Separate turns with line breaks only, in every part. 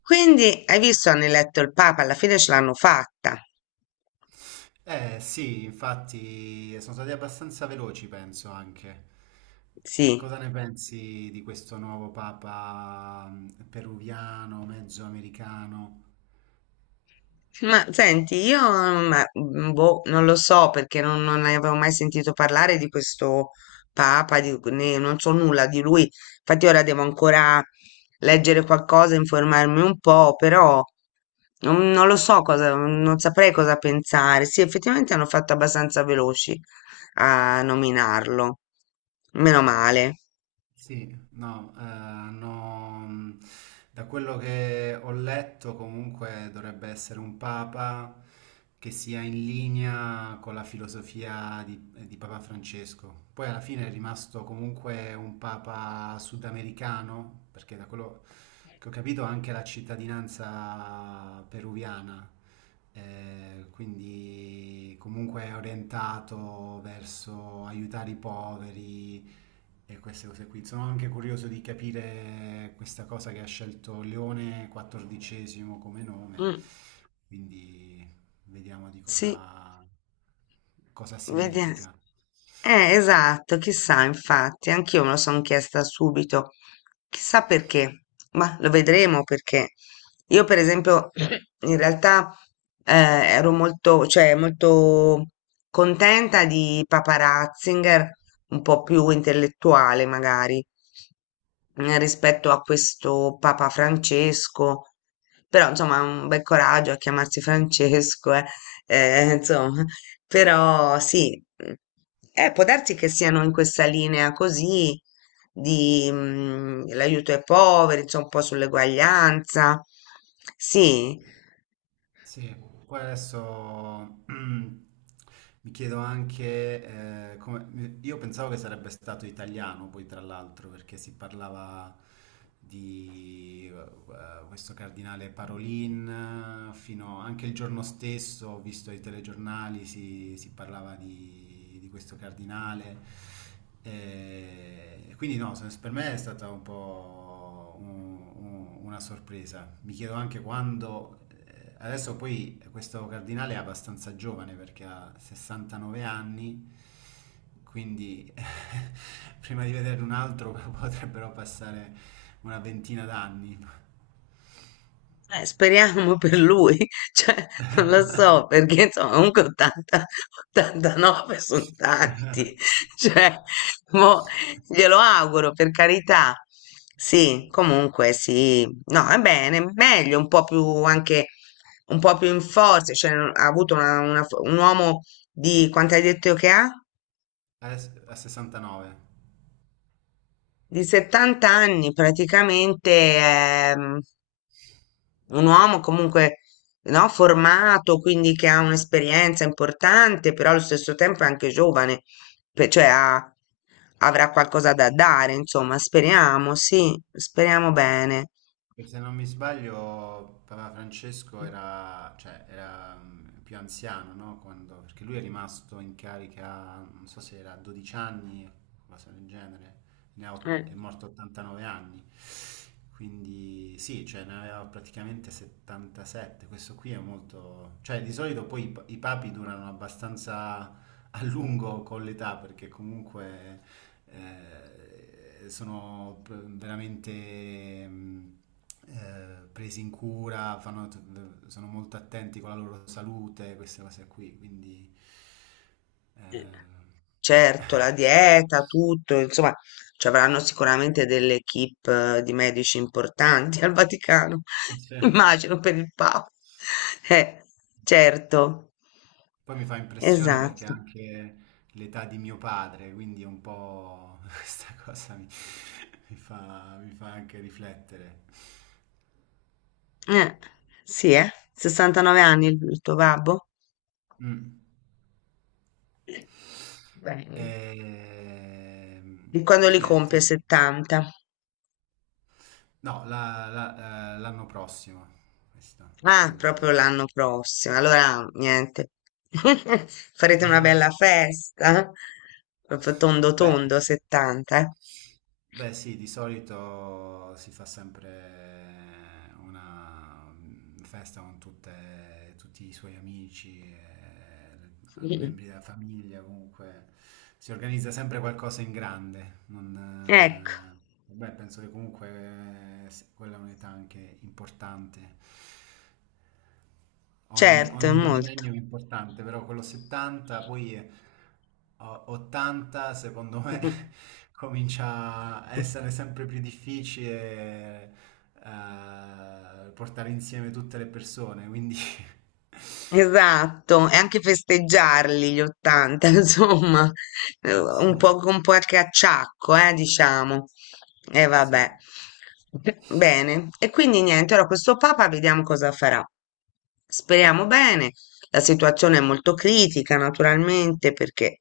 Quindi hai visto, hanno eletto il Papa, alla fine ce l'hanno fatta.
Eh sì, infatti sono stati abbastanza veloci, penso anche.
Sì,
Cosa ne pensi di questo nuovo papa peruviano, mezzo americano?
ma senti, boh, non lo so perché non ne avevo mai sentito parlare di questo Papa, non so nulla di lui. Infatti ora devo ancora leggere qualcosa, informarmi un po', però non lo so cosa, non saprei cosa pensare. Sì, effettivamente hanno fatto abbastanza veloci a nominarlo. Meno male.
Sì, no, da quello che ho letto comunque dovrebbe essere un papa che sia in linea con la filosofia di Papa Francesco. Poi alla fine è rimasto comunque un papa sudamericano, perché da quello che ho capito ha anche la cittadinanza peruviana, quindi comunque è orientato verso aiutare i poveri e queste cose qui. Sono anche curioso di capire questa cosa che ha scelto Leone XIV come nome,
Mm,
quindi vediamo di
sì.
cosa
Vediamo.
significa.
Esatto, chissà, infatti, anch'io me lo sono chiesta subito, chissà perché, ma lo vedremo perché io, per esempio, in realtà ero molto, cioè, molto contenta di Papa Ratzinger, un po' più intellettuale magari, rispetto a questo Papa Francesco, però insomma, un bel coraggio a chiamarsi Francesco, eh, insomma, però sì, può darsi che siano in questa linea così di l'aiuto ai poveri, insomma, un po' sull'eguaglianza. Sì,
Sì, poi adesso mi chiedo anche, io pensavo che sarebbe stato italiano poi tra l'altro perché si parlava di questo cardinale Parolin, fino anche il giorno stesso ho visto i telegiornali, si parlava di questo cardinale. E quindi no, per me è stata un po' una sorpresa. Mi chiedo anche quando... Adesso poi questo cardinale è abbastanza giovane perché ha 69 anni, quindi prima di vedere un altro potrebbero passare una ventina d'anni.
eh, speriamo per lui, cioè, non lo so, perché insomma, comunque 80, 89 sono tanti, cioè, mo, glielo auguro, per carità. Sì, comunque sì, no, è bene, meglio, un po' più anche, un po' più in forza, cioè, ha avuto un uomo di, quanto hai detto che ha?
A 69.
Di 70 anni, praticamente, ehm, un uomo comunque no, formato, quindi che ha un'esperienza importante, però allo stesso tempo è anche giovane, pe- cioè ha- avrà qualcosa da dare, insomma, speriamo, sì, speriamo
Sì.
bene.
E se non mi sbaglio, Papa Francesco era, cioè, era più anziano, no? Perché lui è rimasto in carica, non so se era a 12 anni, cosa del genere,
Eh,
è morto a 89 anni, quindi sì, cioè, ne aveva praticamente 77, questo qui è molto. Cioè di solito poi i papi durano abbastanza a lungo con l'età perché comunque sono veramente presi in cura, sono molto attenti con la loro salute, queste cose qui, quindi
eh.
eh,
Certo, la dieta, tutto, insomma, ci avranno sicuramente delle equip di medici importanti al Vaticano,
cioè,
immagino per il Papa. Eh, certo,
poi mi fa impressione perché
esatto.
anche l'età di mio padre, quindi un po' questa cosa mi fa anche riflettere.
Eh, sì, 69 anni il tuo babbo?
Mm.
Bene.
E,
Di quando
e
li
niente,
compie 70?
no, l'anno prossimo, questa,
Ah, proprio
quindi.
l'anno prossimo. Allora, niente. Farete una bella festa. Proprio tondo
Beh.
tondo 70, eh.
Beh sì, di solito si fa sempre una festa con tutti i suoi amici, e membri della famiglia, comunque si organizza sempre qualcosa in grande.
Ecco,
Non, Beh, penso che comunque sì, quella è un'età anche importante. Ogni,
certo, è
ogni
molto.
decennio è importante, però quello 70, poi 80 secondo me comincia a essere sempre più difficile portare insieme tutte le persone, quindi
Esatto, e anche festeggiarli gli 80, insomma,
sì,
un po' con qualche acciacco, diciamo. E vabbè.
sì.
Bene, e quindi niente, ora questo Papa vediamo cosa farà. Speriamo bene, la situazione è molto critica, naturalmente, perché,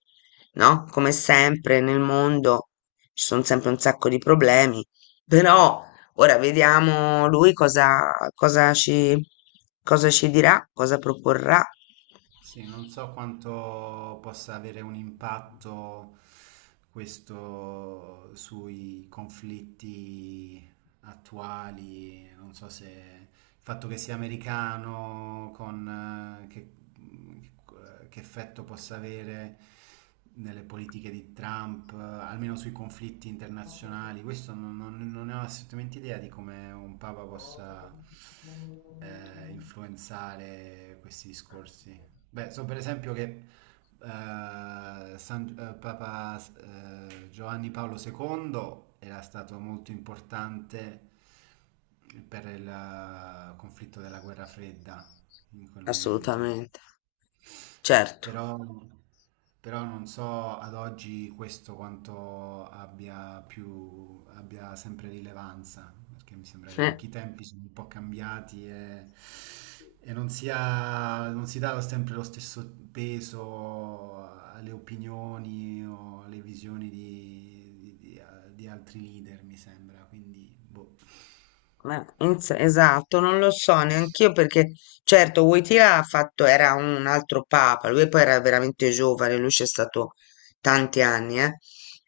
no, come sempre nel mondo ci sono sempre un sacco di problemi, però ora vediamo lui cosa ci dirà, cosa proporrà.
Sì, non so quanto possa avere un impatto questo sui conflitti attuali, non so se il fatto che sia americano, che effetto possa avere nelle politiche di Trump, almeno sui conflitti internazionali, questo non ne ho assolutamente idea di come un papa possa influenzare questi discorsi. Beh, so per esempio che Papa Giovanni Paolo II era stato molto importante per il conflitto della guerra fredda in quel momento.
Assolutamente, certo.
Però, però non so ad oggi questo quanto abbia più, abbia sempre rilevanza, perché mi sembra che
Eh.
anche i tempi sono un po' cambiati e non si dà sempre lo stesso peso alle opinioni o alle visioni di altri leader, mi sembra, quindi boh.
Ma esatto, non lo so neanch'io perché certo Wojtyla ha fatto, era un altro papa, lui poi era veramente giovane, lui c'è stato tanti anni, eh.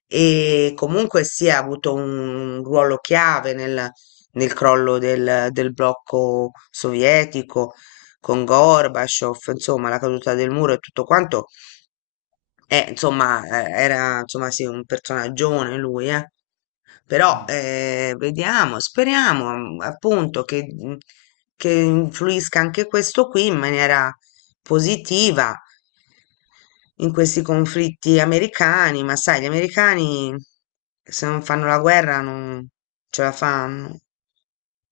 E comunque sì, ha avuto un ruolo chiave nel, nel crollo del, del blocco sovietico con Gorbaciov, insomma, la caduta del muro e tutto quanto era, insomma, sì, un personaggione lui, eh. Però
Mm.
vediamo, speriamo appunto che, che influisca anche questo qui in maniera positiva in questi conflitti americani, ma sai, gli americani se non fanno la guerra non ce la fanno,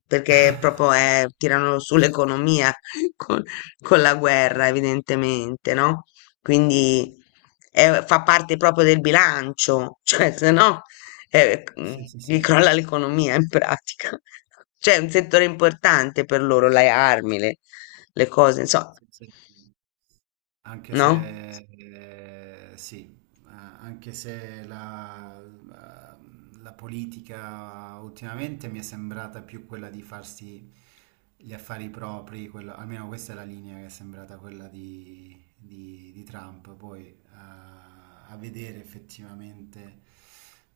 perché proprio tirano sull'economia con, con la guerra, evidentemente, no? Quindi fa parte proprio del bilancio, cioè se no eh, mm,
Sì, sì,
gli
sì.
crolla l'economia in pratica. Cioè è un settore importante per loro, le armi, le cose, insomma,
Sì, sì. Anche
no?
se, sì, anche se la politica ultimamente mi è sembrata più quella di farsi gli affari propri, almeno questa è la linea che è sembrata quella di Trump, poi a vedere effettivamente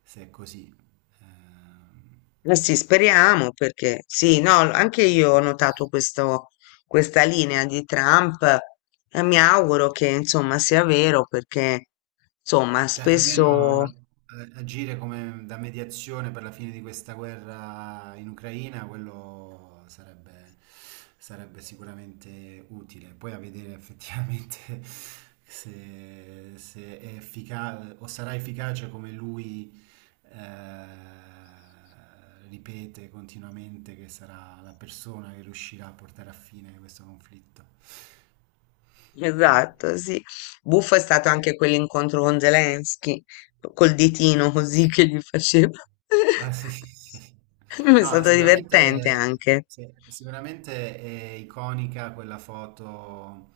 se è così. Ehm,
Eh sì, speriamo perché sì, no, anche io ho notato questa linea di Trump e mi auguro che insomma sia vero perché insomma
Cioè,
spesso
almeno agire come da mediazione per la fine di questa guerra in Ucraina, quello sarebbe sicuramente utile. Poi a vedere effettivamente se è efficace o sarà efficace come lui eh, ripete continuamente che sarà la persona che riuscirà a portare a fine questo conflitto.
esatto, sì. Buffo è stato anche quell'incontro con Zelensky, col ditino così che gli faceva.
Ah, sì, sì, sì. Sì.
È
No,
stato divertente
sicuramente,
anche.
sì, sicuramente è iconica quella foto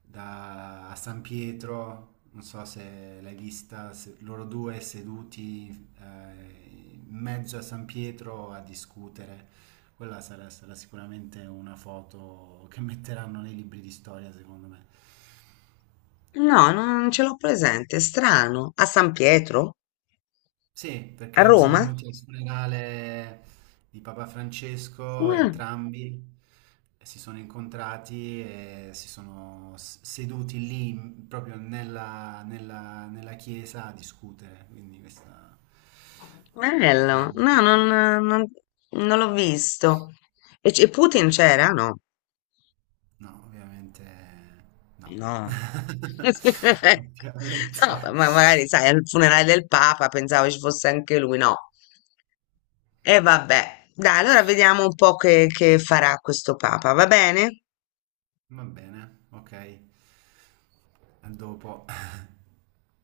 a San Pietro, non so se l'hai vista, loro due seduti eh, in mezzo a San Pietro a discutere. Quella sarà sicuramente una foto che metteranno nei libri di storia, secondo me.
No, non ce l'ho presente, è strano. A San Pietro?
Sì,
A
perché sono
Roma?
venuti al funerale di Papa Francesco,
Mm,
entrambi e si sono incontrati e si sono seduti lì, proprio nella chiesa a discutere. Quindi questa era...
bello.
una-
No, non, non- non l'ho visto. E Putin c'era? No.
No, ovviamente no.
No. No,
Ovviamente.
ma magari sai, al funerale del Papa pensavo ci fosse anche lui, no. E vabbè, dai, allora vediamo un po' che farà questo Papa, va bene?
Va bene, ok. A dopo.